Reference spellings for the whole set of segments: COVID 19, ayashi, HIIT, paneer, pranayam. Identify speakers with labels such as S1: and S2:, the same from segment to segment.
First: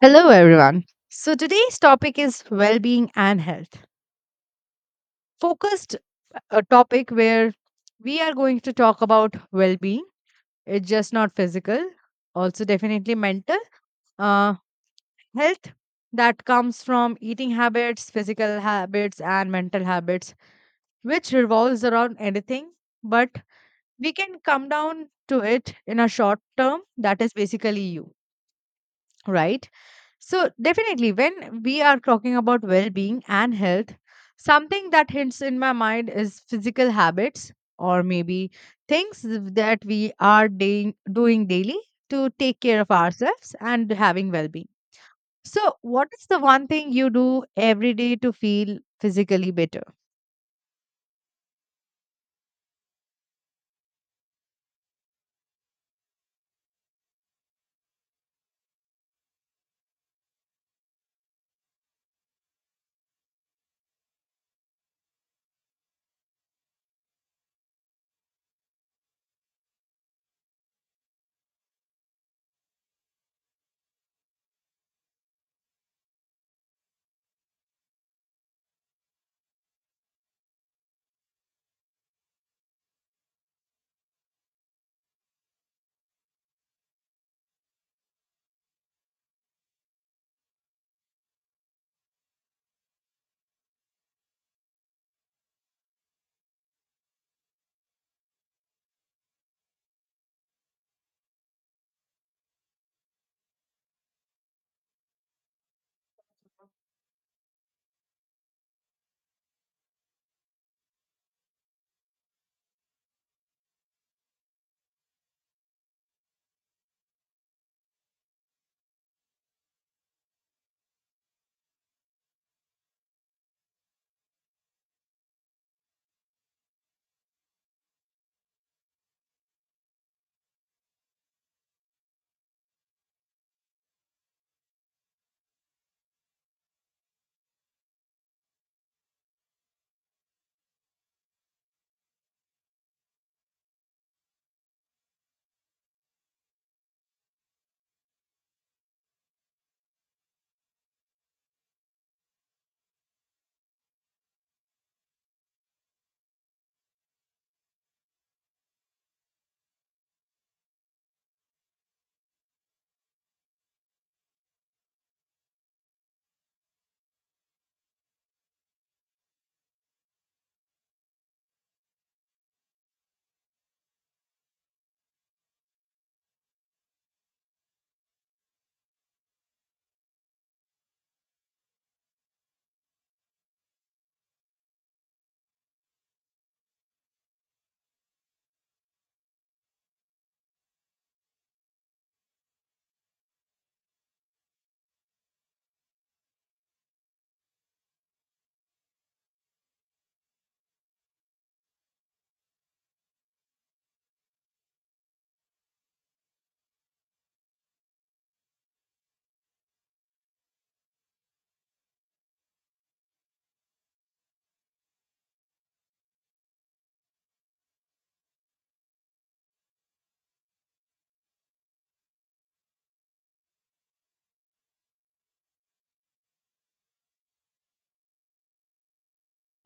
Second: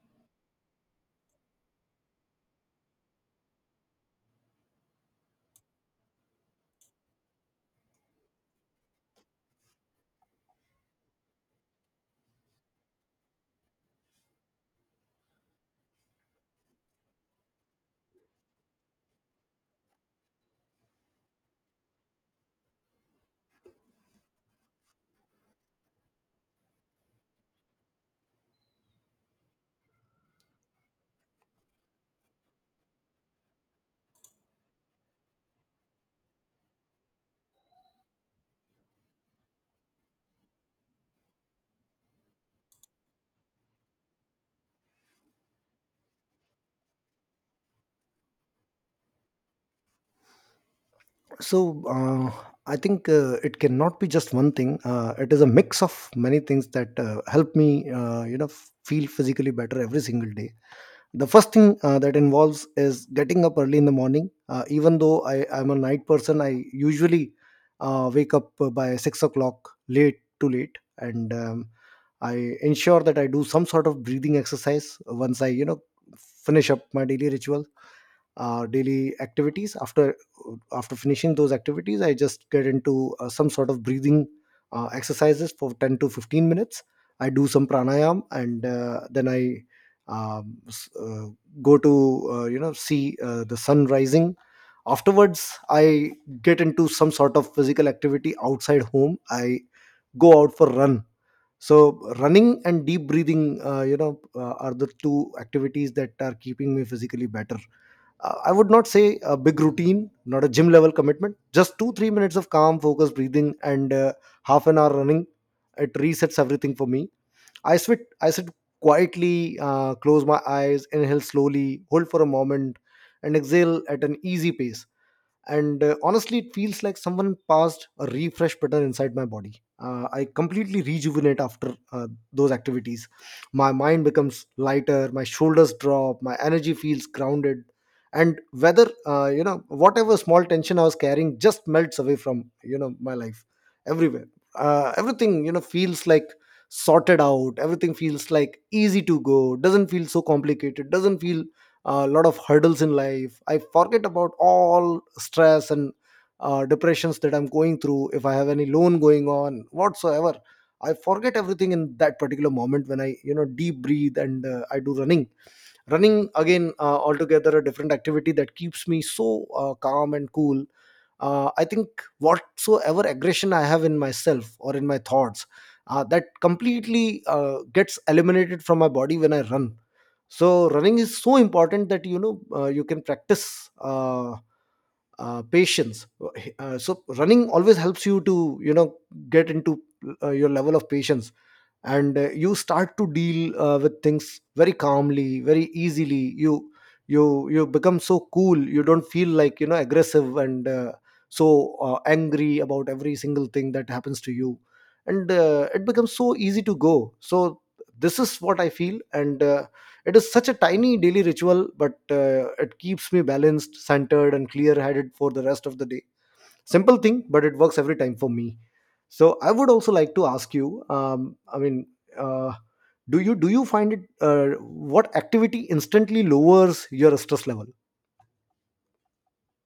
S1: Hello, everyone. So, today's topic is well being and health. Focused a topic where we are going to talk about well being. It's just not physical, also, definitely mental. Uh, Health that comes from eating habits, physical habits, and mental habits, which revolves around anything, but we can come down to it in a short term that is basically you, right? So, definitely, when we are talking about well being and health, something that hints in my mind is physical habits or maybe things that we are doing daily to take care of ourselves and having well being. So, what is the one thing you do every day to feel physically better?
S2: So I think it cannot be just one thing. It is a mix of many things that help me, feel physically better every single day. The first thing that involves is getting up early in the morning. Even though I am a night person, I usually wake up by 6 o'clock, late to late, and I ensure that I do some sort of breathing exercise once I, finish up my daily rituals, daily activities. After finishing those activities, I just get into some sort of breathing exercises for 10 to 15 minutes. I do some pranayam, and then I um, s- uh, go to, see the sun rising. Afterwards, I get into some sort of physical activity outside home. I go out for run. So running and deep breathing, are the two activities that are keeping me physically better. I would not say a big routine, not a gym level commitment, just 2, 3 minutes of calm, focused breathing, and half an hour running. It resets everything for me. I sit quietly, close my eyes, inhale slowly, hold for a moment, and exhale at an easy pace. And honestly, it feels like someone passed a refresh button inside my body. I completely rejuvenate after those activities. My mind becomes lighter, my shoulders drop, my energy feels grounded. And whether, whatever small tension I was carrying, just melts away from, my life, everywhere. Everything, feels like sorted out. Everything feels like easy to go. Doesn't feel so complicated. Doesn't feel a lot of hurdles in life. I forget about all stress and depressions that I'm going through. If I have any loan going on whatsoever, I forget everything in that particular moment when I, deep breathe, and I do running. Running again, altogether a different activity that keeps me so calm and cool. I think whatsoever aggression I have in myself or in my thoughts, that completely gets eliminated from my body when I run. So running is so important that, you can practice patience. So running always helps you to, get into your level of patience. And you start to deal with things very calmly, very easily. You become so cool. You don't feel like, aggressive and so angry about every single thing that happens to you. And it becomes so easy to go. So this is what I feel. And it is such a tiny daily ritual, but it keeps me balanced, centered, and clear headed for the rest of the day. Simple thing, but it works every time for me. So I would also like to ask you, uh, do you find it, what activity instantly lowers your stress level?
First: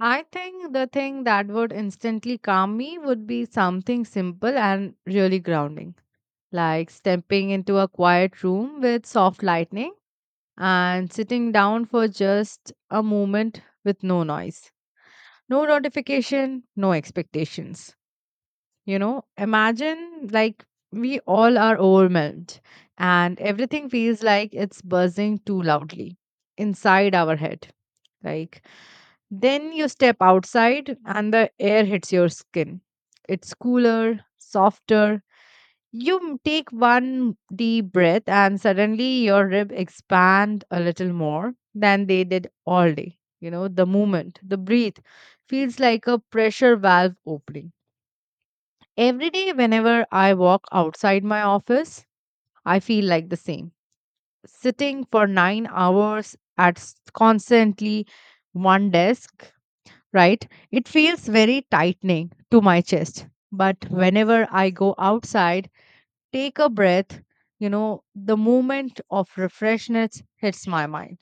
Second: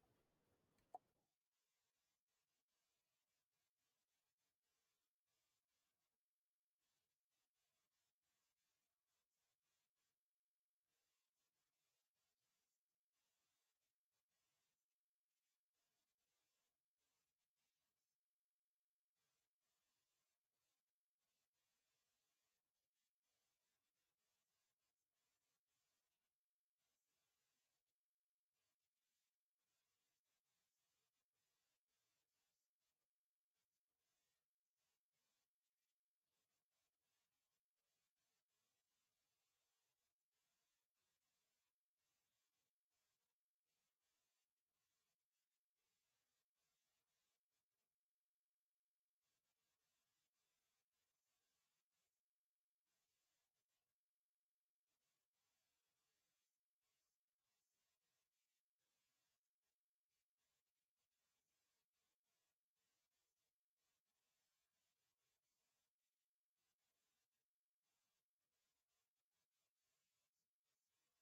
S1: I think the thing that would instantly calm me would be something simple and really grounding, like stepping into a quiet room with soft lighting and sitting down for just a moment with no noise, no notification, no expectations. You know, imagine, like, we all are overwhelmed and everything feels like it's buzzing too loudly inside our head. Like, then you step outside and the air hits your skin. It's cooler, softer, you take one deep breath, and suddenly your rib expand a little more than they did all day. You know, the movement, the breathe feels like a pressure valve opening. Every day, whenever I walk outside my office, I feel like the same. Sitting for 9 hours at constantly one desk, right? It feels very tightening to my chest. But whenever I go outside, take a breath, you know, the moment of refreshness hits my mind.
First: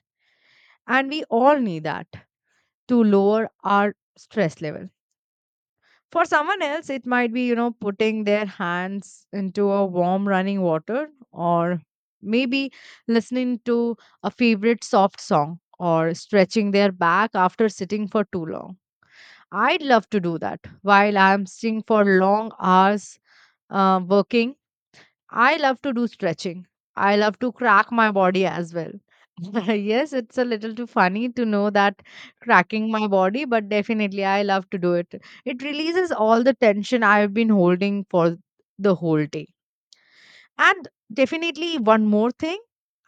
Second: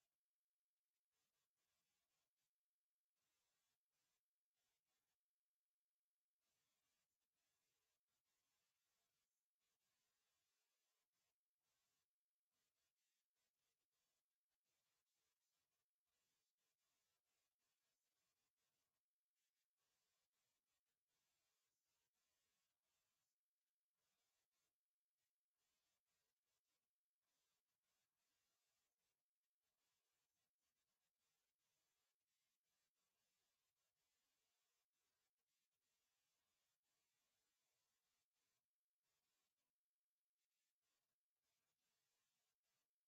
S1: And we all need that to lower our stress level. For someone else, it might be, you know, putting their hands into a warm running water, or maybe listening to a favorite soft song, or stretching their back after sitting for too long. I'd love to do that while I'm sitting for long hours working. I love to do stretching. I love to crack my body as well. Yes, it's a little too funny to know that cracking my body, but definitely I love to do it. It releases all the tension I've been holding for the whole day. And definitely one more thing,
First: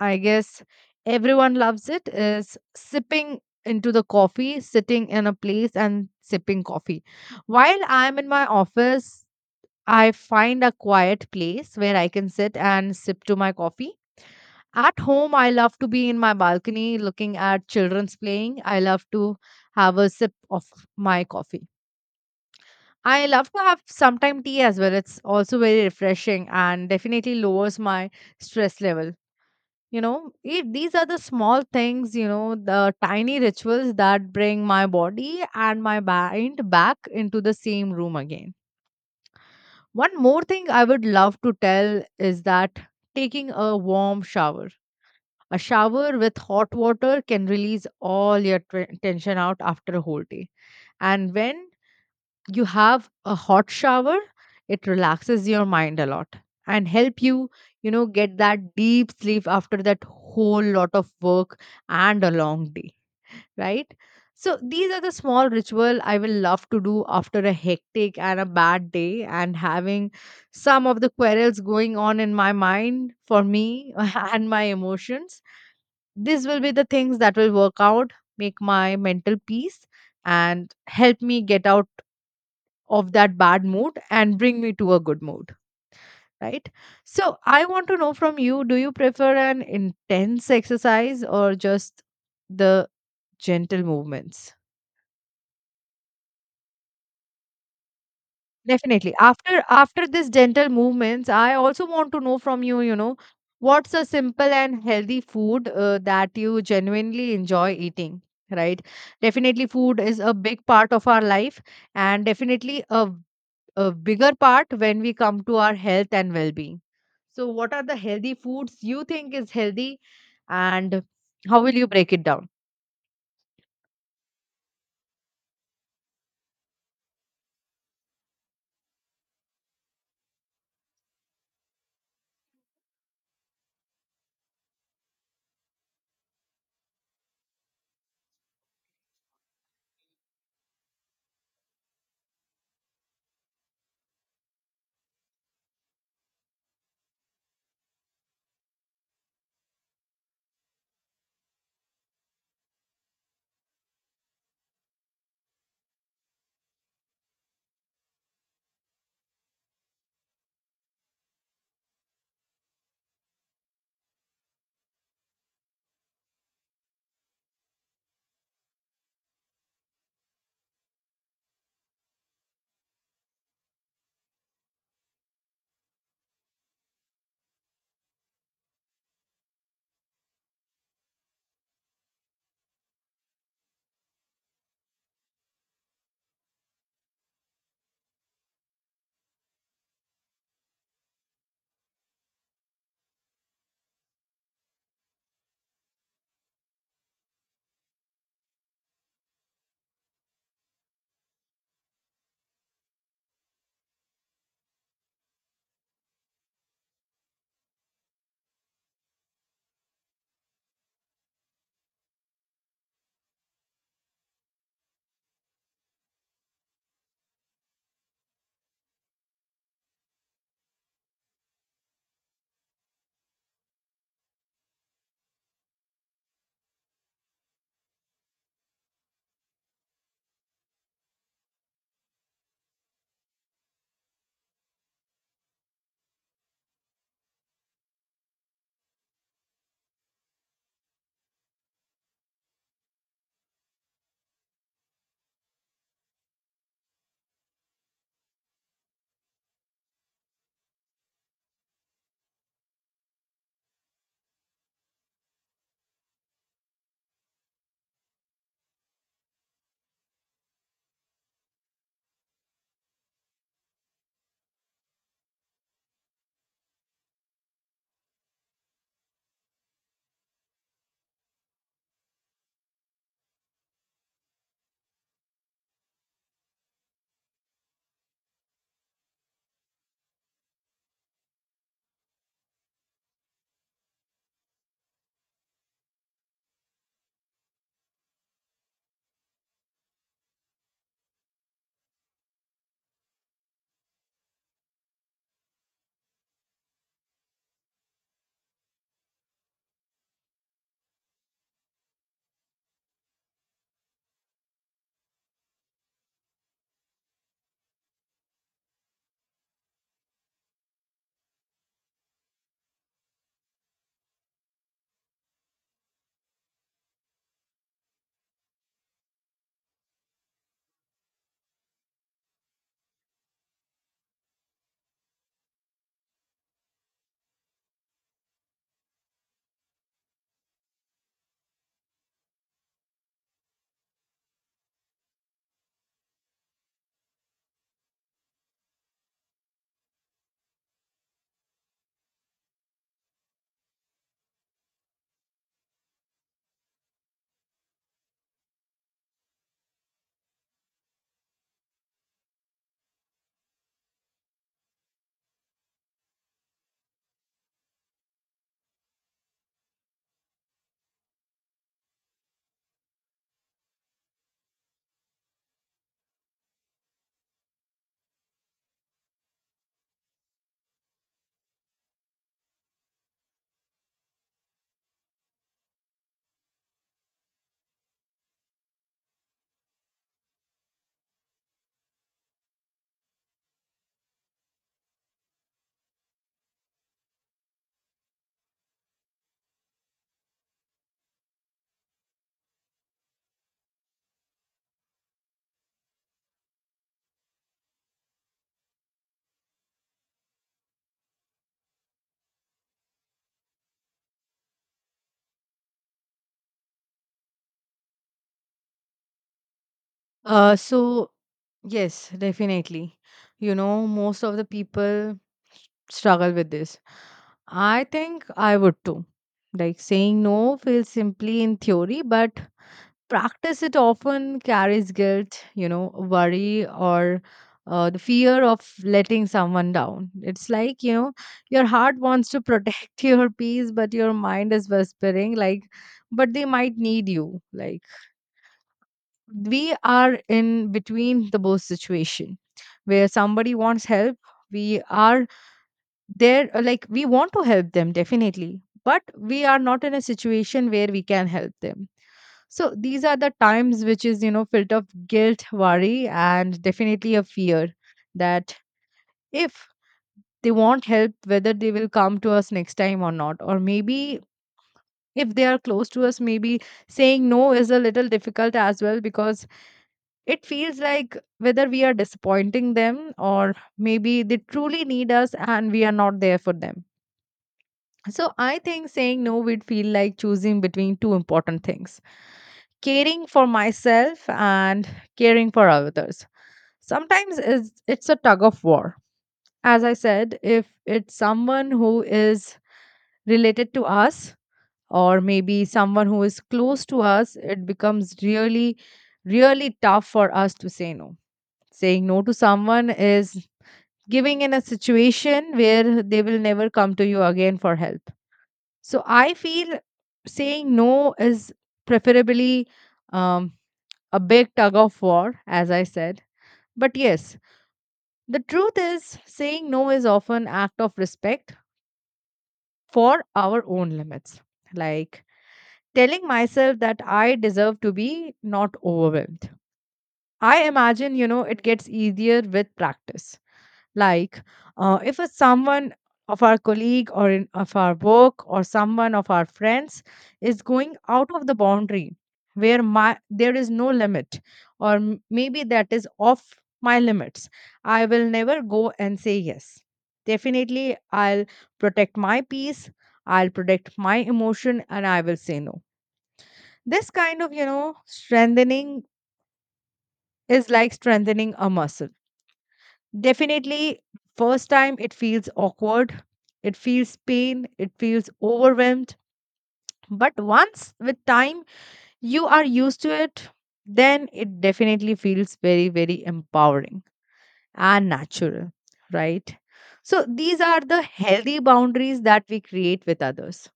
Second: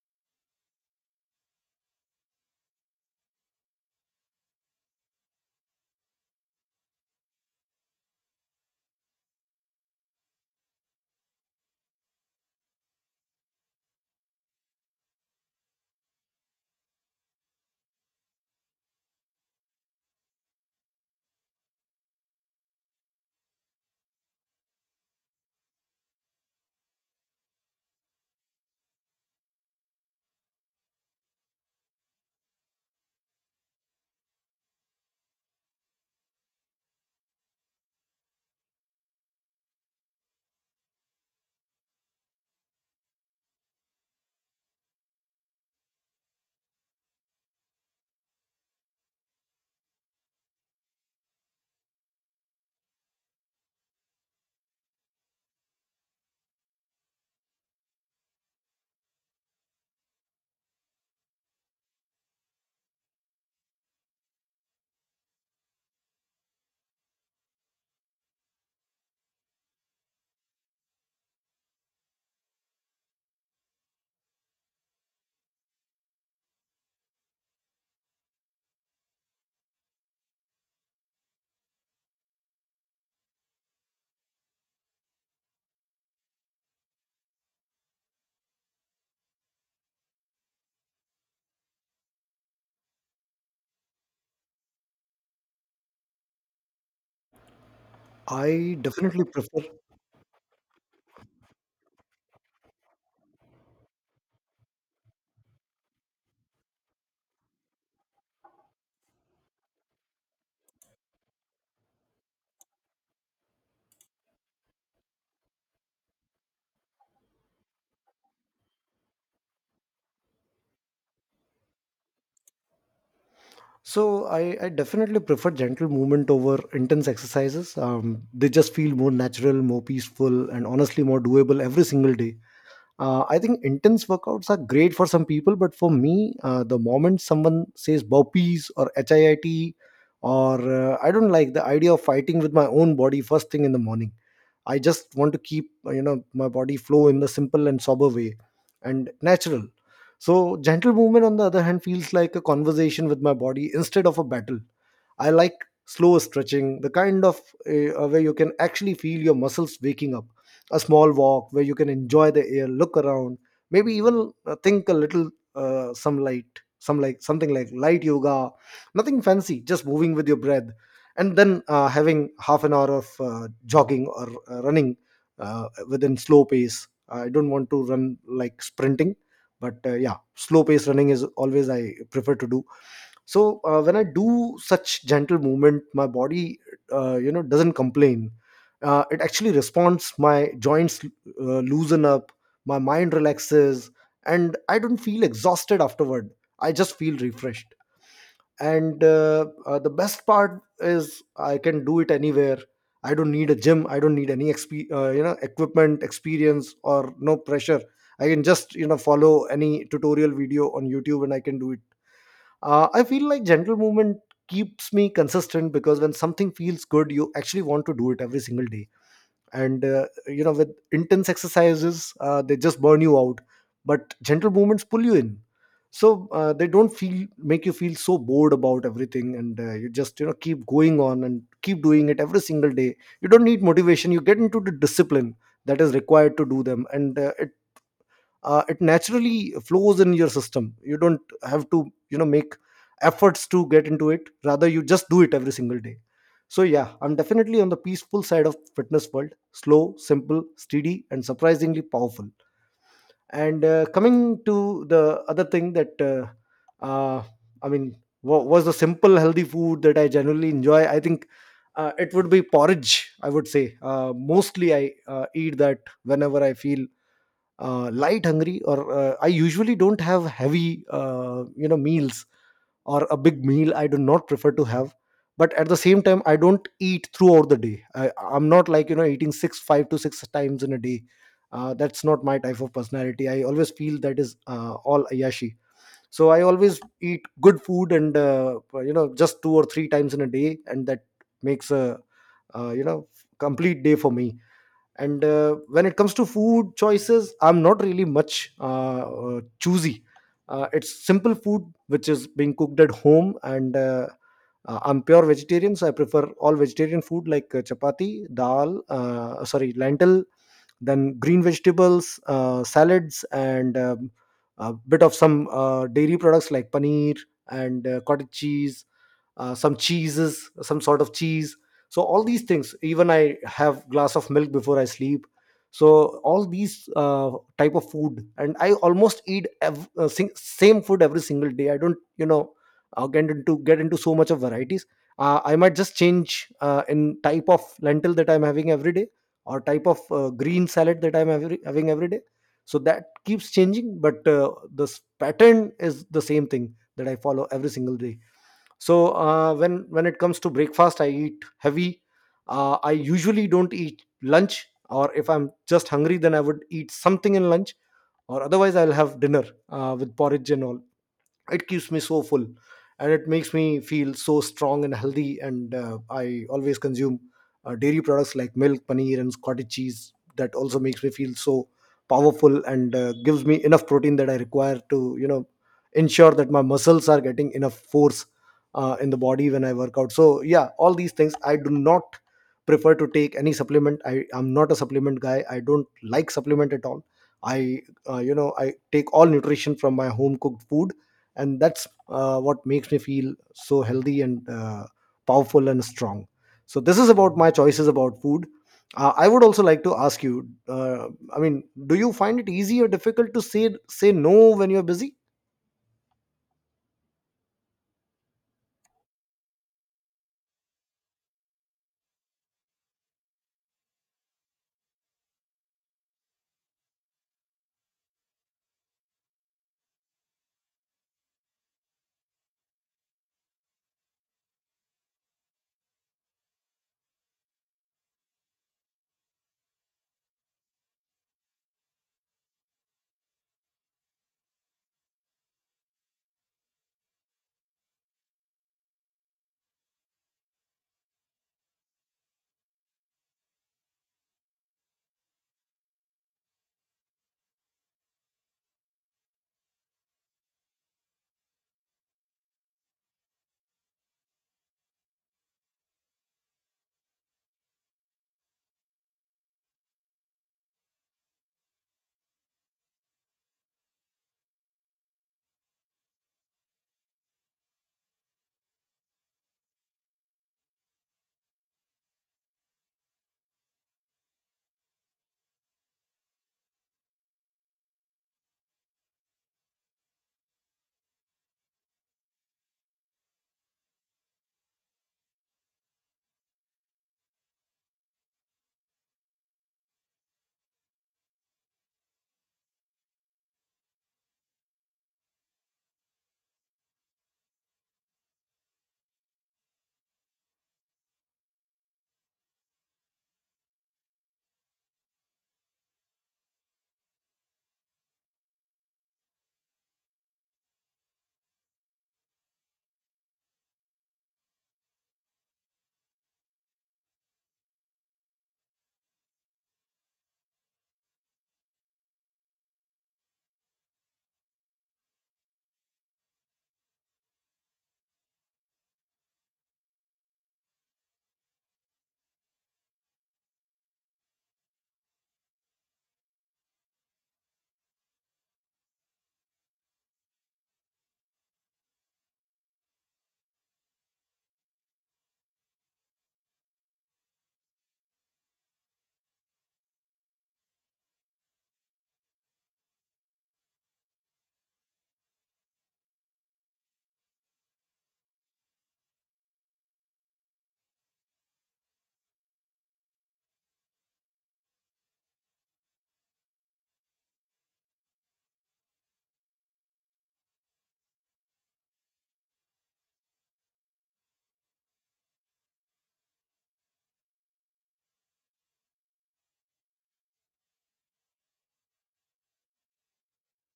S1: I guess everyone loves it, is sipping into the coffee, sitting in a place and sipping coffee. While I'm in my office, I find a quiet place where I can sit and sip to my coffee. At home, I love to be in my balcony looking at children's playing. I love to have a sip of my coffee. I love to have sometime tea as well. It's also very refreshing and definitely lowers my stress level. You know, it, these are the small things, you know, the tiny rituals that bring my body and my mind back into the same room again. One more thing I would love to tell is that taking a warm shower, a shower with hot water, can release all your tension out after a whole day. And when you have a hot shower, it relaxes your mind a lot and help you, you know, get that deep sleep after that whole lot of work and a long day, right? So these are the small ritual I will love to do after a hectic and a bad day, and having some of the quarrels going on in my mind for me and my emotions. These will be the things that will work out, make my mental peace and help me get out of that bad mood and bring me to a good mood, right? So I want to know from you, do you prefer an intense exercise or just the gentle movements?
S2: I
S1: Definitely.
S2: definitely prefer.
S1: After this gentle movements, I also want to know from you, you know, what's a simple and healthy food that you genuinely enjoy eating, right? Definitely food is a big part of our life and definitely a bigger part when we come to our health and well-being. So what are the healthy foods you think is healthy and how will you break it down?
S2: So I definitely prefer gentle movement over intense exercises. They just feel more natural, more peaceful, and honestly more doable every single day. I think intense workouts are great for some people, but for me, the moment someone says burpees or hiit, or I don't like the idea of fighting with my own body first thing in the morning. I just want to keep, my body flow in the simple and sober way, and natural. So gentle movement, on the other hand, feels like a conversation with my body instead of a battle. I like slow stretching, the kind of where you can actually feel your muscles waking up. A small walk where you can enjoy the air, look around, maybe even think a little. Some light, something like light yoga, nothing fancy, just moving with your breath, and then having half an hour of jogging or running within slow pace. I don't want to run like sprinting, but yeah, slow pace running is always I prefer to do. So when I do such gentle movement, my body, doesn't complain. It actually responds. My joints loosen up, my mind relaxes, and I don't feel exhausted afterward. I just feel refreshed. And the best part is I can do it anywhere. I don't need a gym. I don't need any equipment, experience, or no pressure. I can just, follow any tutorial video on YouTube, and I can do it. I feel like gentle movement keeps me consistent, because when something feels good, you actually want to do it every single day. And, with intense exercises, they just burn you out. But gentle movements pull you in. So they don't feel make you feel so bored about everything. And you just, keep going on and keep doing it every single day. You don't need motivation. You get into the discipline that is required to do them. And it naturally flows in your system. You don't have to, make efforts to get into it. Rather, you just do it every single day. So yeah, I'm definitely on the peaceful side of fitness world: slow, simple, steady, and surprisingly powerful. And coming to the other thing that uh, i mean was the simple healthy food that I generally enjoy. I think it would be porridge, I would say. Mostly I eat that whenever I feel light hungry, or I usually don't have heavy, meals, or a big meal I do not prefer to have. But at the same time, I don't eat throughout the day. I'm not like, eating 6 5 to six times in a day. That's not my type of personality. I always feel that is all ayashi. So I always eat good food, and, just 2 or 3 times in a day, and that makes a, uh, you know complete day for me. And when it comes to food choices, I'm not really much choosy. It's simple food which is being cooked at home. And I'm pure vegetarian, so I prefer all vegetarian food like chapati, dal, sorry, lentil. Then green vegetables, salads, and a bit of some dairy products like paneer and cottage cheese, some cheeses, some sort of cheese. So all these things. Even I have glass of milk before I sleep. So all these type of food. And I almost eat same food every single day. I don't, get into so much of varieties. I might just change in type of lentil that I'm having every day, or type of green salad that I'm having every day. So that keeps changing, but this pattern is the same thing that I follow every single day. So when it comes to breakfast, I eat heavy. I usually don't eat lunch, or if I'm just hungry, then I would eat something in lunch, or otherwise I'll have dinner with porridge and all. It keeps me so full, and it makes me feel so strong and healthy. And I always consume dairy products like milk, paneer, and cottage cheese. That also makes me feel so powerful, and gives me enough protein that I require to, ensure that my muscles are getting enough force in the body when I work out. So yeah, all these things. I do not prefer to take any supplement. I am not a supplement guy. I don't like supplement at all. I uh, you know i take all nutrition from my home cooked food. And that's what makes me feel so healthy and powerful and strong. So this is about my choices about food. I would also like to ask you, do you find it easy or difficult to say no when you're busy?
S1: So yes, definitely. You know, most of the people struggle with this. I think I would too. Like, saying no feels simply in theory, but practice it often carries guilt, you know, worry, or the fear of letting someone down. It's like, you know, your heart wants to protect your peace, but your mind is whispering, like, but they might need you. Like, we are in between the both situation where somebody wants help. We are there, like we want to help them definitely, but we are not in a situation where we can help them. So these are the times which is, you know, filled of guilt, worry, and definitely a fear that if they want help, whether they will come to us next time or not, or maybe if they are close to us, maybe saying no is a little difficult as well, because it feels like whether we are disappointing them, or maybe they truly need us and we are not there for them. So I think saying no would feel like choosing between two important things, caring for myself and caring for others. Sometimes it's a tug of war. As I said, if it's someone who is related to us or maybe someone who is close to us, it becomes really, really tough for us to say no. Saying no to someone is giving in a situation where they will never come to you again for help. So I feel saying no is preferably um, a big tug of war, as I said. But yes, the truth is saying no is often act of respect for our own limits, like telling myself that I deserve to be not overwhelmed. I imagine, you know, it gets easier with practice. Like, if it's someone of our colleague or in, of our work, or someone of our friends is going out of the boundary where my there is no limit, or maybe that is off my limits, I will never go and say yes. Definitely, I'll protect my peace. I'll protect my emotion, and I will say no. This kind of, you know, strengthening is like strengthening a muscle. Definitely, first time it feels awkward, it feels pain, it feels overwhelmed. But once with time you are used to it, then it definitely feels very, very empowering and natural, right? So, these are the healthy boundaries that we create with others.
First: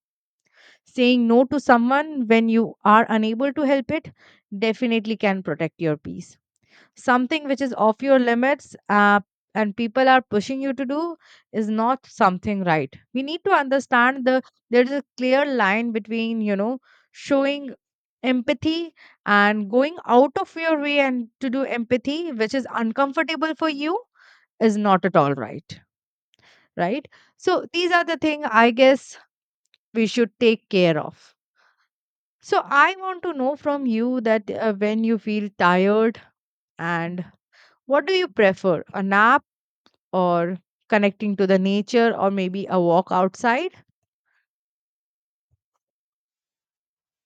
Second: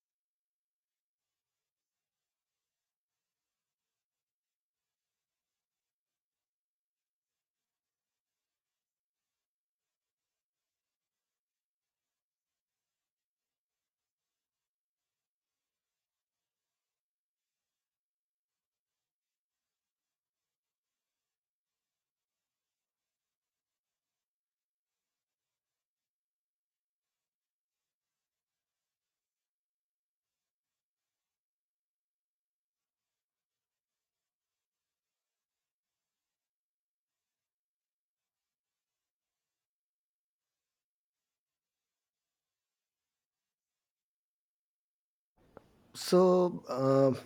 S1: Saying no to someone when you are unable to help it definitely can protect your peace. Something which is off your limits and people are pushing you to do is not something right. We need to understand the there is a clear line between, you know, showing empathy and going out of your way and to do empathy which is uncomfortable for you is not at all right, right? So these are the thing I guess we should take care of. So I want to know from you that, when you feel tired and what do you prefer, a nap or connecting to the nature or maybe a walk outside.
S2: So,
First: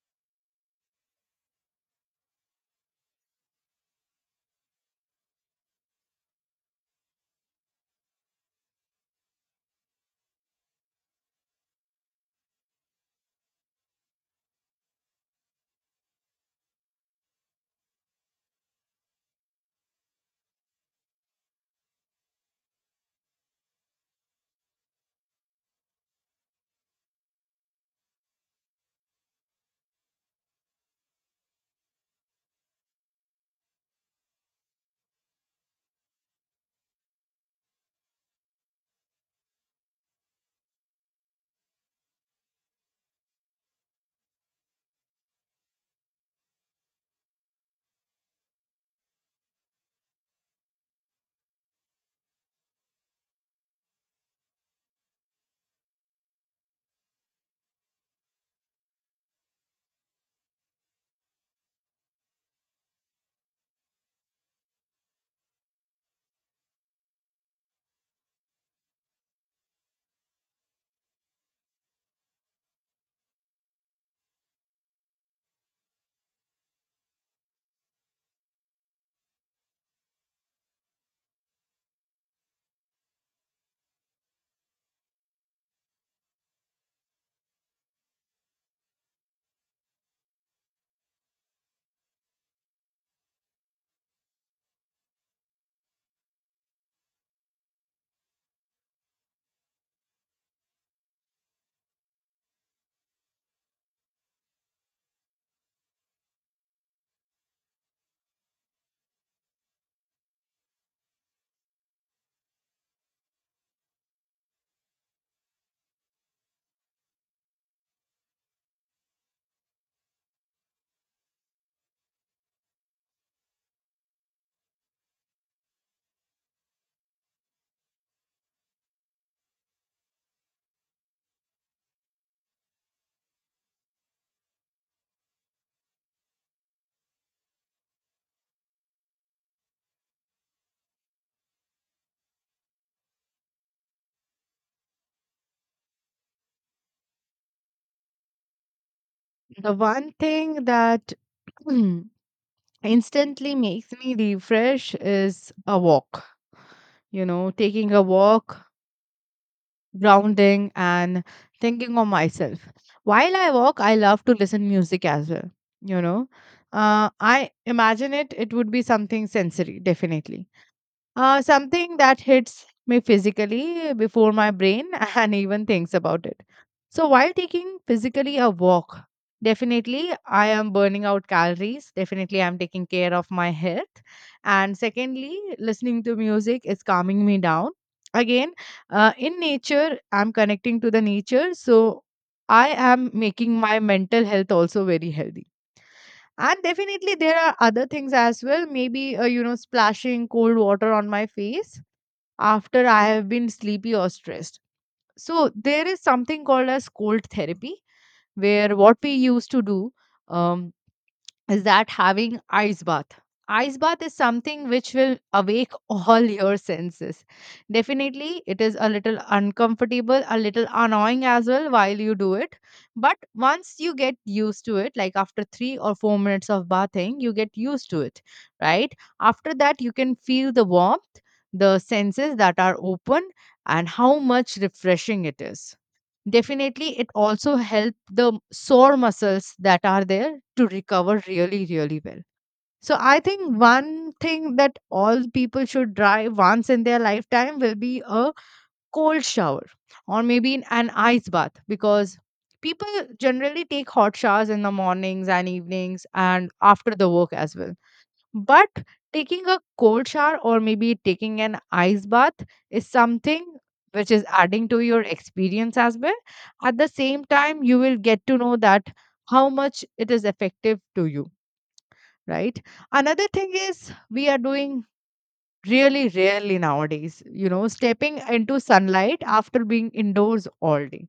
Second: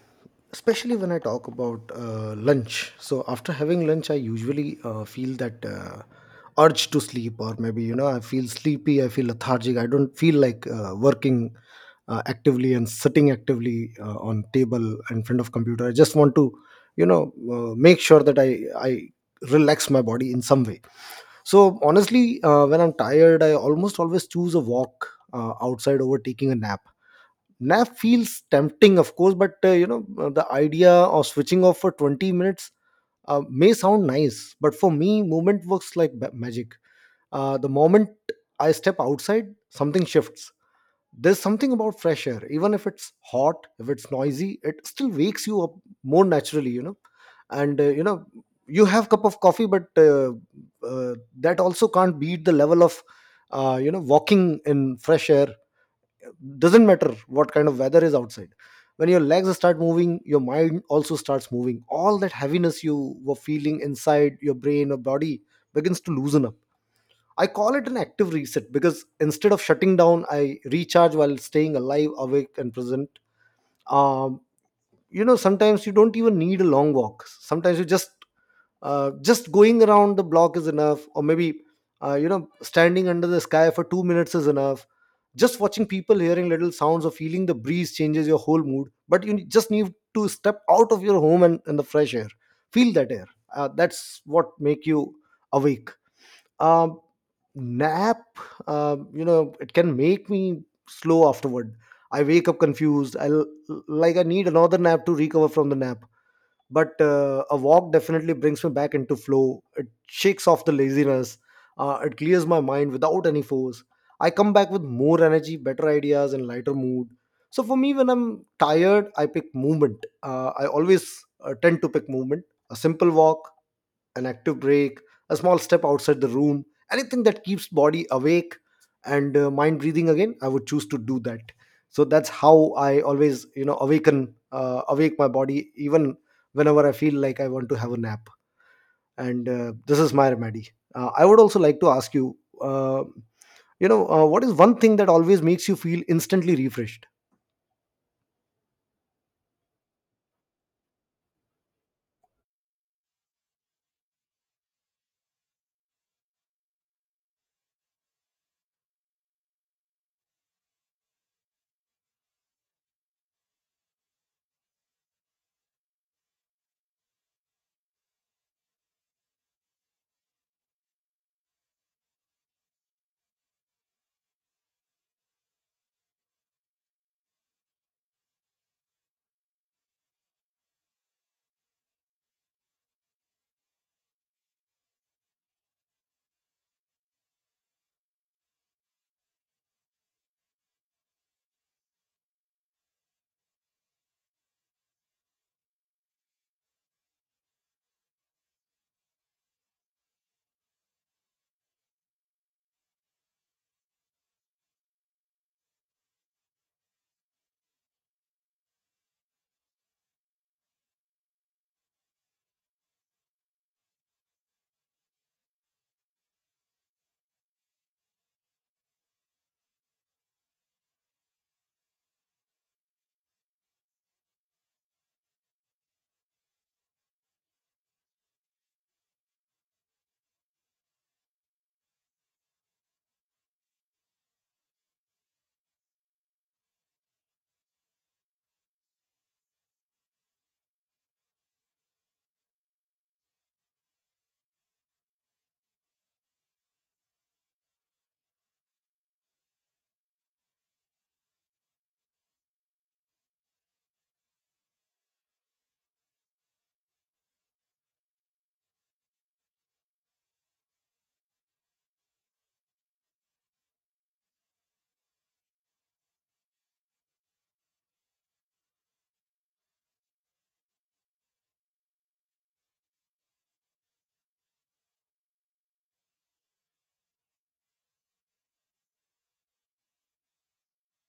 S2: especially when I talk about lunch, so after having lunch, I usually feel that urge to sleep, or maybe, I feel sleepy, I feel lethargic, I don't feel like working actively and sitting actively on table in front of computer. I just want to, make sure that I relax my body in some way. So honestly, when I'm tired, I almost always choose a walk outside over taking a nap. Nap feels tempting, of course, but the idea of switching off for 20 minutes may sound nice, but for me movement works like magic. The moment I step outside, something shifts. There's something about fresh air. Even if it's hot, if it's noisy, it still wakes you up more naturally, you know. And you have cup of coffee, but that also can't beat the level of walking in fresh air. Doesn't matter what kind of weather is outside. When your legs start moving, your mind also starts moving. All that heaviness you were feeling inside your brain or body begins to loosen up. I call it an active reset, because instead of shutting down, I recharge while staying alive, awake, and present. um, you know, sometimes you don't even need a long walk. Sometimes you just going around the block is enough, or maybe standing under the sky for 2 minutes is enough. Just watching people, hearing little sounds, or feeling the breeze changes your whole mood. But you just need to step out of your home and in the fresh air, feel that air. That's what make you awake. um, Nap. You know, it can make me slow afterward. I wake up confused. Like I need another nap to recover from the nap. But a walk definitely brings me back into flow. It shakes off the laziness. It clears my mind without any force. I come back with more energy, better ideas, and lighter mood. So for me, when I'm tired, I pick movement. I always tend to pick movement. A simple walk, an active break, a small step outside the room, anything that keeps body awake and mind breathing again, I would choose to do that. So that's how I always, you know, awaken, awake my body even whenever I feel like I want to have a nap. And this is my remedy. I would also like to ask you. What is one thing that always makes you feel instantly refreshed?
S1: The one thing that instantly makes me refresh is a walk, you know, taking a walk, grounding and thinking of myself. While I walk, I love to listen music as well, you know. I imagine it would be something sensory, definitely. Something that hits me physically before my brain and even thinks about it. So while taking physically a walk, definitely I am burning out calories. Definitely I'm taking care of my health. And secondly, listening to music is calming me down. Again, in nature, I'm connecting to the nature. So I am making my mental health also very healthy. And definitely there are other things as well. Maybe, you know, splashing cold water on my face after I have been sleepy or stressed. So there is something called as cold therapy, where what we used to do um, is that having ice bath. Ice bath is something which will awake all your senses. Definitely, it is a little uncomfortable, a little annoying as well while you do it. But once you get used to it, like after 3 or 4 minutes of bathing, you get used to it, right? After that, you can feel the warmth, the senses that are open, and how much refreshing it is. Definitely, it also helps the sore muscles that are there to recover really, really well. So, I think one thing that all people should try once in their lifetime will be a cold shower or maybe in an ice bath, because people generally take hot showers in the mornings and evenings and after the work as well. But taking a cold shower or maybe taking an ice bath is something which is adding to your experience as well. At the same time, you will get to know that how much it is effective to you, right? Another thing is we are doing really rarely nowadays, you know, stepping into sunlight after being indoors all day.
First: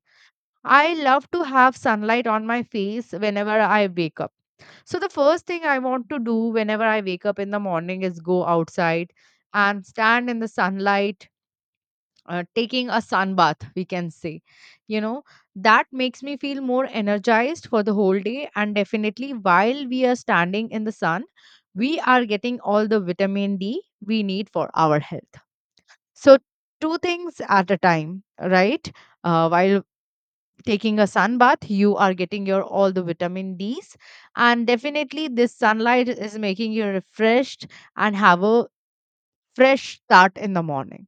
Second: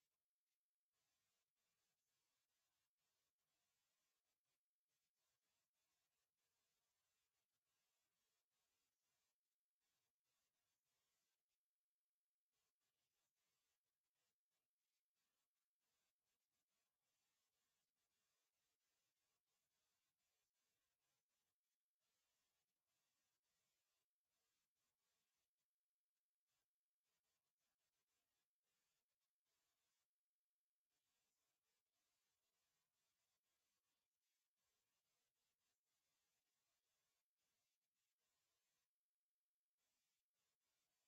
S1: I love to have sunlight on my face whenever I wake up, so the first thing I want to do whenever I wake up in the morning is go outside and stand in the sunlight, taking a sun bath, we can say. You know, that makes me feel more energized for the whole day. And definitely, while we are standing in the sun, we are getting all the vitamin D we need for our health. So, two things at a time, right? While taking a sun bath, you are getting your all the vitamin d's, and definitely this sunlight is making you refreshed and have a fresh start in the morning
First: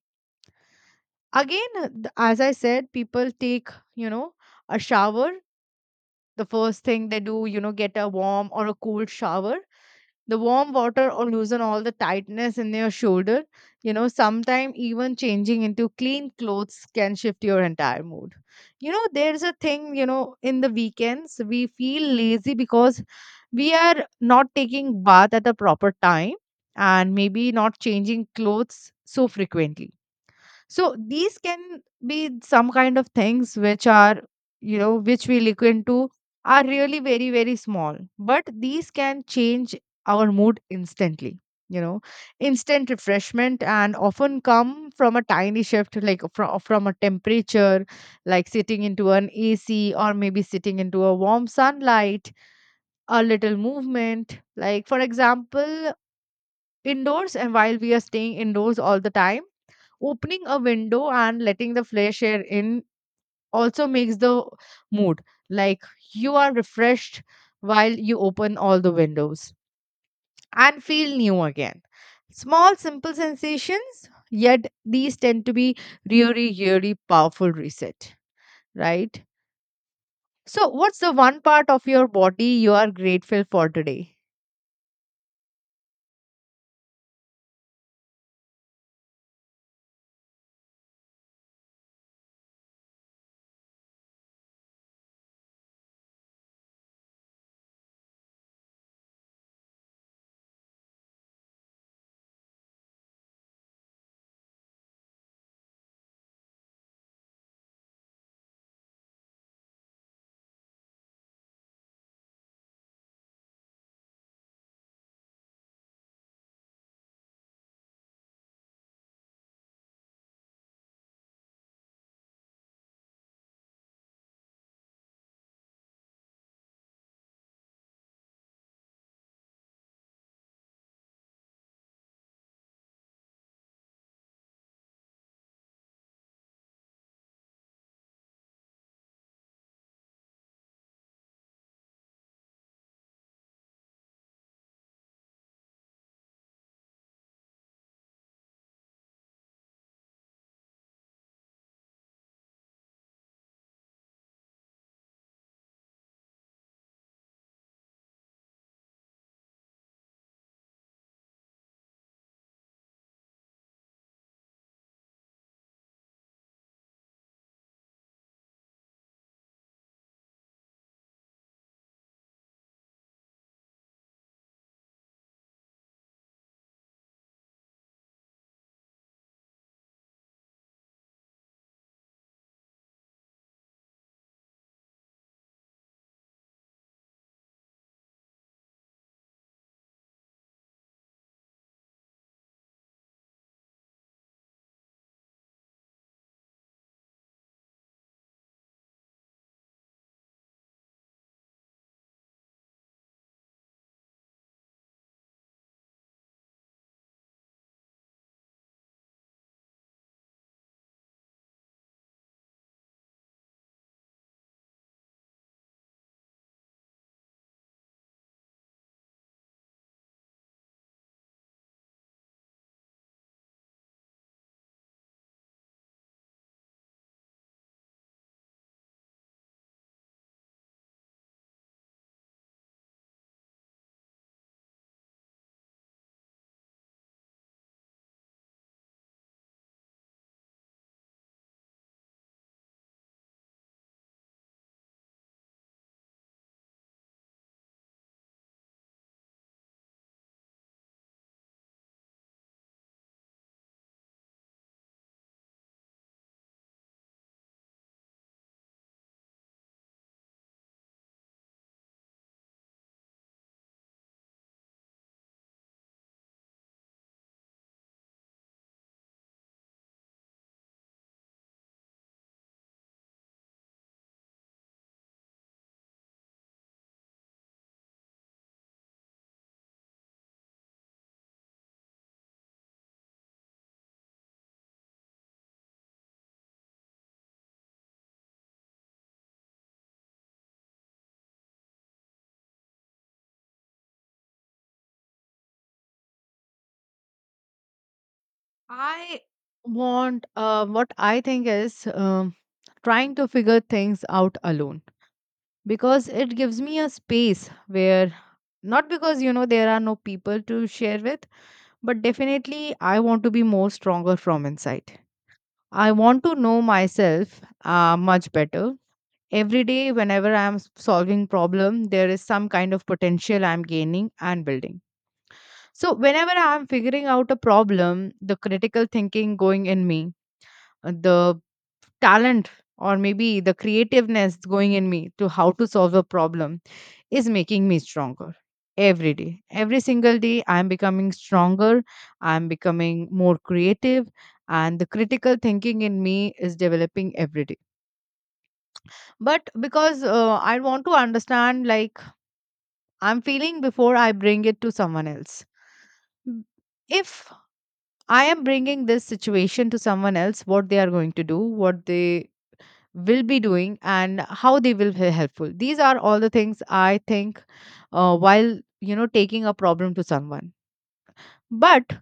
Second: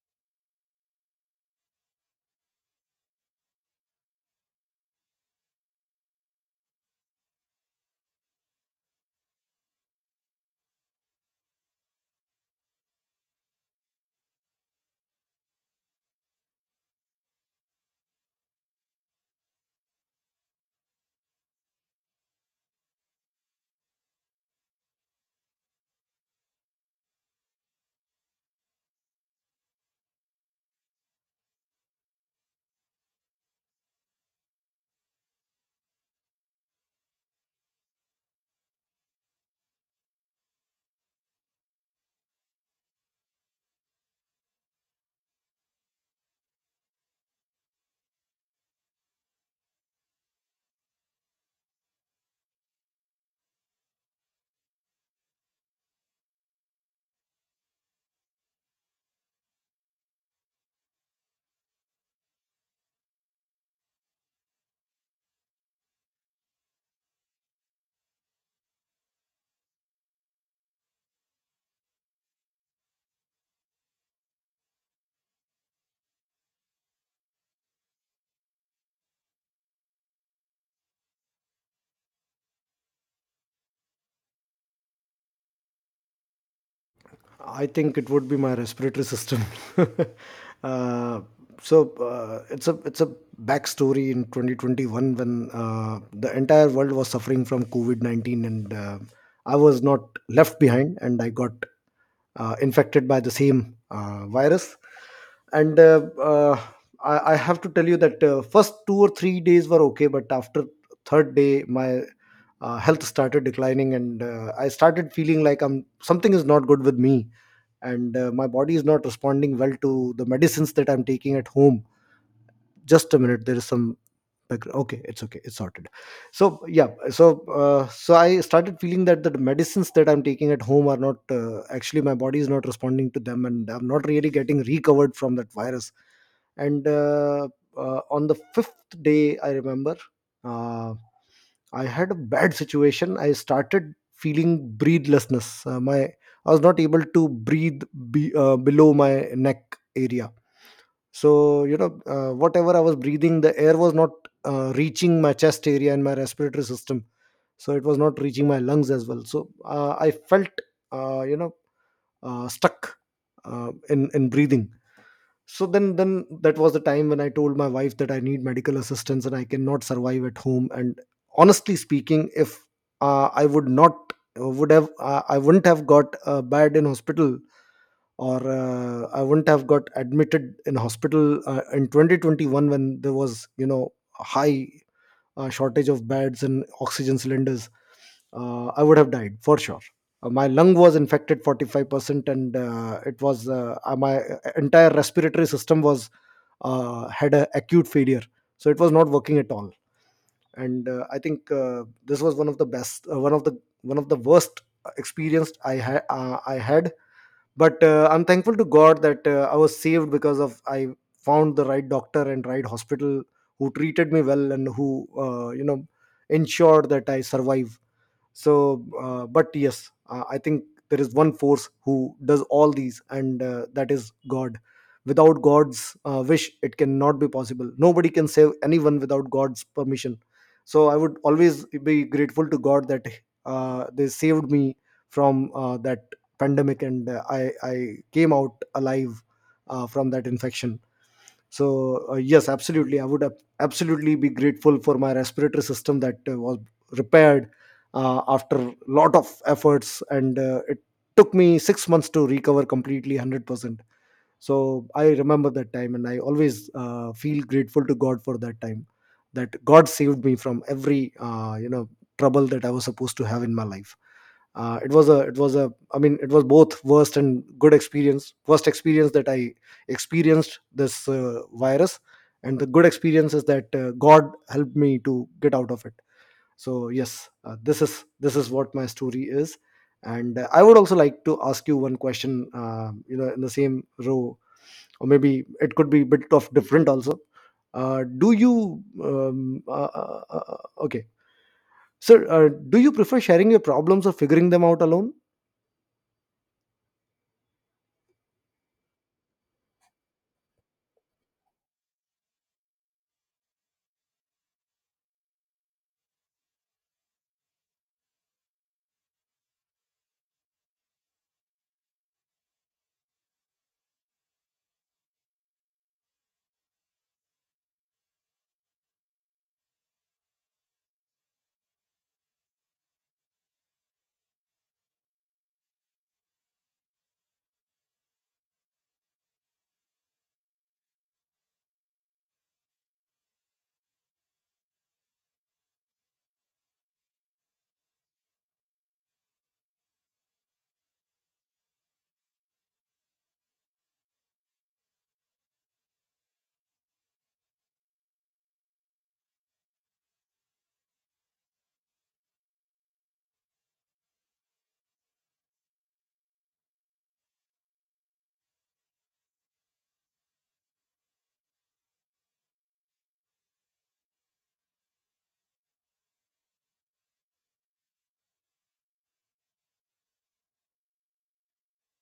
S1: again. As I said, people take, you know, a shower. The first thing they do, you know, get a warm or a cool shower. The warm water or loosen all the tightness in your shoulder. You know, sometime even changing into clean clothes can shift your entire mood. You know, there's a thing, you know, in the weekends we feel lazy because we are not taking bath at the proper time, and maybe not changing clothes so frequently. So these can be some kind of things which are, you know, which we look into, are really very, very small, but these can change our mood instantly. You know, instant refreshment and often come from a tiny shift, like from a temperature, like sitting into an AC or maybe sitting into a warm sunlight, a little movement. Like, for example, indoors, and while we are staying indoors all the time, opening a window and letting the fresh air in also makes the mood, like, you are refreshed while you open all the windows and feel new again. Small, simple sensations, yet these tend to be really, really powerful reset, right? So, what's the one part of your body you are grateful for today?
S2: I think it would be my respiratory system. uh, so, it's a backstory. In 2021, when the entire world was suffering from COVID 19, and I was not left behind, and I got infected by the same virus. And I have to tell you that first 2 or 3 days were okay, but after third day, my health started declining, and I started feeling like I'm something is not good with me, and my body is not responding well to the medicines that I'm taking at home. Just a minute, there is some background. Okay, it's okay, it's sorted. So yeah, so I started feeling that the medicines that I'm taking at home are not actually, my body is not responding to them, and I'm not really getting recovered from that virus. And on the fifth day, I remember uh, I had a bad situation. I started feeling breathlessness. My I was not able to breathe below my neck area. So, you know, whatever I was breathing, the air was not reaching my chest area and my respiratory system, so it was not reaching my lungs as well. So I felt uh, you know stuck in breathing. So then that was the time when I told my wife that I need medical assistance and I cannot survive at home. And honestly speaking, if uh, i would not I wouldn't have got a bed in hospital, or I wouldn't have got admitted in hospital in 2021, when there was, you know, a high shortage of beds and oxygen cylinders, I would have died for sure. My lung was infected 45%, and it was my entire respiratory system was, had an acute failure, so it was not working at all. And I think this was one of the best, one of the worst experience I had. But I'm thankful to God that I was saved, because of I found the right doctor and right hospital who treated me well and who uh, you know ensured that I survive. So but yes, I think there is one force who does all these, and that is God. Without God's wish it cannot be possible. Nobody can save anyone without God's permission. So I would always be grateful to God that they saved me from that pandemic, and I came out alive from that infection. So yes, absolutely. I would absolutely be grateful for my respiratory system that was repaired after lot of efforts. And it took me 6 months to recover completely, 100%. So I remember that time, and I always feel grateful to God for that time. That God saved me from every trouble that I was supposed to have in my life. It was a, I mean, it was both worst and good experience. Worst experience that I experienced this virus, and the good experience is that God helped me to get out of it. So yes, this is what my story is. And I would also like to ask you one question. In the same row, or maybe it could be a bit of different also. Do you sir, do you prefer sharing your problems or figuring them out alone?
S1: I want what I think is, trying to figure things out alone, because it gives me a space where, not because you know there are no people to share with, but definitely I want to be more stronger from inside. I want to know myself much better. Every day whenever I am solving problem, there is some kind of potential I am gaining and building. So whenever I am figuring out a problem, the critical thinking going in me, the talent or maybe the creativeness going in me to how to solve a problem is making me stronger. Every day, every single day, I'm becoming stronger, I'm becoming more creative, and the critical thinking in me is developing every day. But because I want to understand, like, I'm feeling before I bring it to someone else. M- if I am bringing this situation to someone else, what they are going to do, what they will be doing, and how they will be helpful, these are all the things I think while, you know, taking a problem to someone. But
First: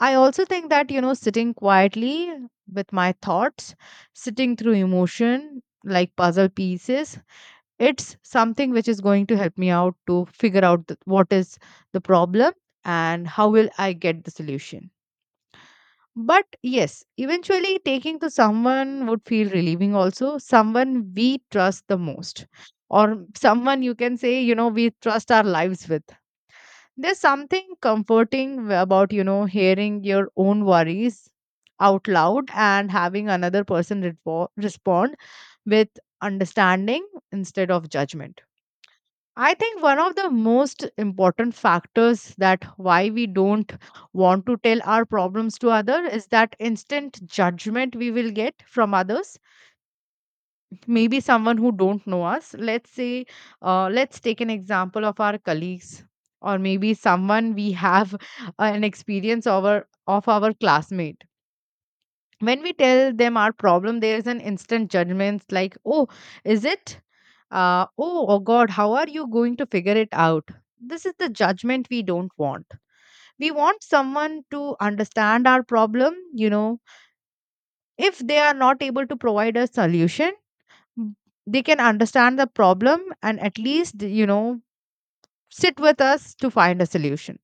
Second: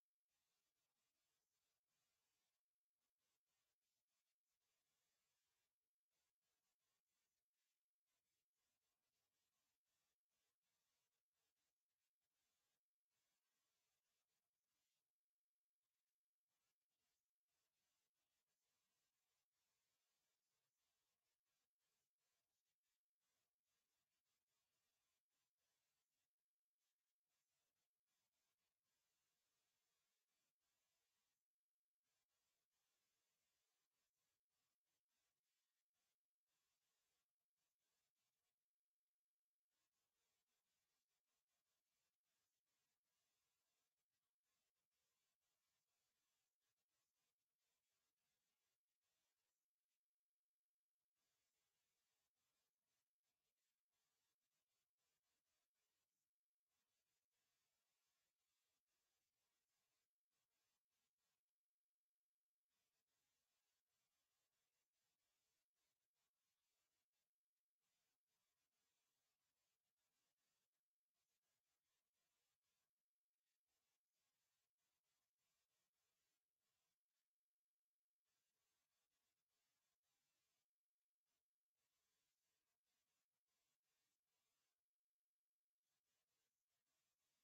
S1: I also think that, you know, sitting quietly with my thoughts, sitting through emotion like puzzle pieces, it's something which is going to help me out to figure out what is the problem and how will I get the solution. But yes, eventually taking to someone would feel relieving also, someone we trust the most, or someone you can say, you know, we trust our lives with. There's something comforting about, you know, hearing your own worries out loud and having another person respond with understanding instead of judgment. I think one of the most important factors that why we don't want to tell our problems to others is that instant judgment we will get from others. Maybe someone who don't know us. Let's say, let's take an example of our colleagues, or maybe someone we have an experience over of our classmate. When we tell them our problem, there is an instant judgment like, oh, is it, oh, oh god, how are you going to figure it out? This is the judgment we don't want. We want someone to understand our problem, you know. If they are not able to provide a solution, m- they can understand the problem and at least, you know, sit with us to find a solution.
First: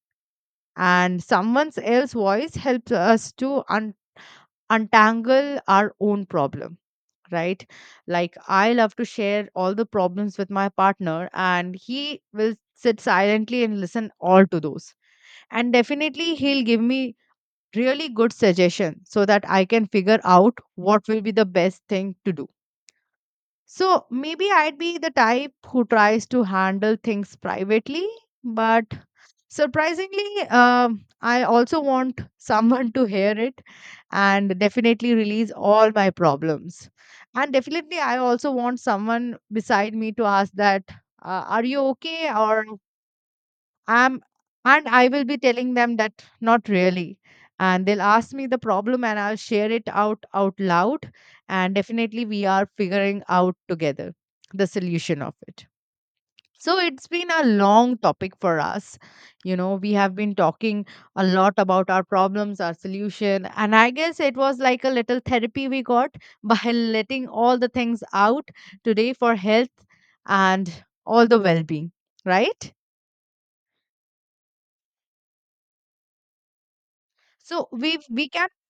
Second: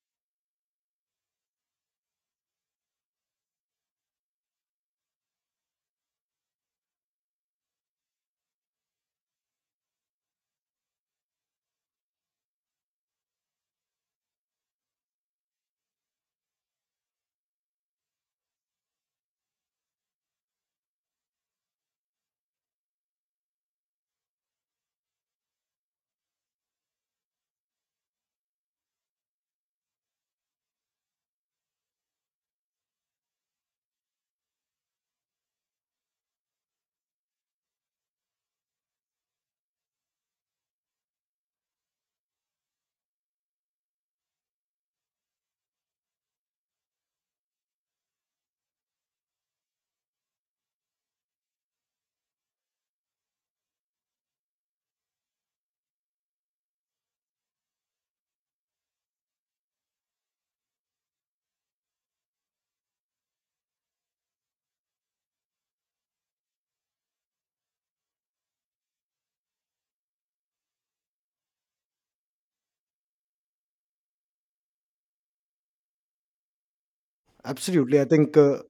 S1: And someone else's voice helps us to untangle our own problem, right? Like, I love to share all the problems with my partner and he will sit silently and listen all to those. And definitely he'll give me really good suggestion so that I can figure out what will be the best thing to do. So maybe I'd be the type who tries to handle things privately, but surprisingly, I also want someone to hear it and definitely release all my problems. And definitely, I also want someone beside me to ask that, "Are you okay?" or "I'm," and I will be telling them that not really. And they'll ask me the problem, and I'll share it out out loud. And definitely, we are figuring out together the solution of it. So it's been a long topic for us. You know, we have been talking a lot about our problems, our solution, and I guess it was like a little therapy we got by letting all the things out today for health and all the well-being, right? So we
S2: Absolutely. I
S1: we
S2: think
S1: can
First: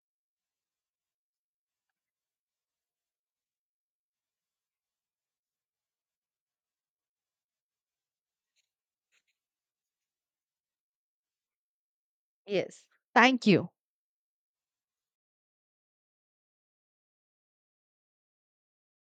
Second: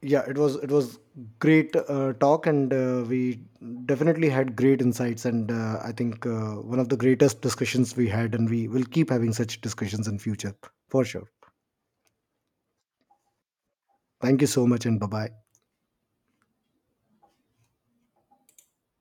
S2: yeah, it was, great talk, and we definitely had great insights. And I think one of the greatest discussions we had, and we will keep having such discussions in future, for sure.
S1: yes. Thank you.
S2: Thank you so much, and bye bye.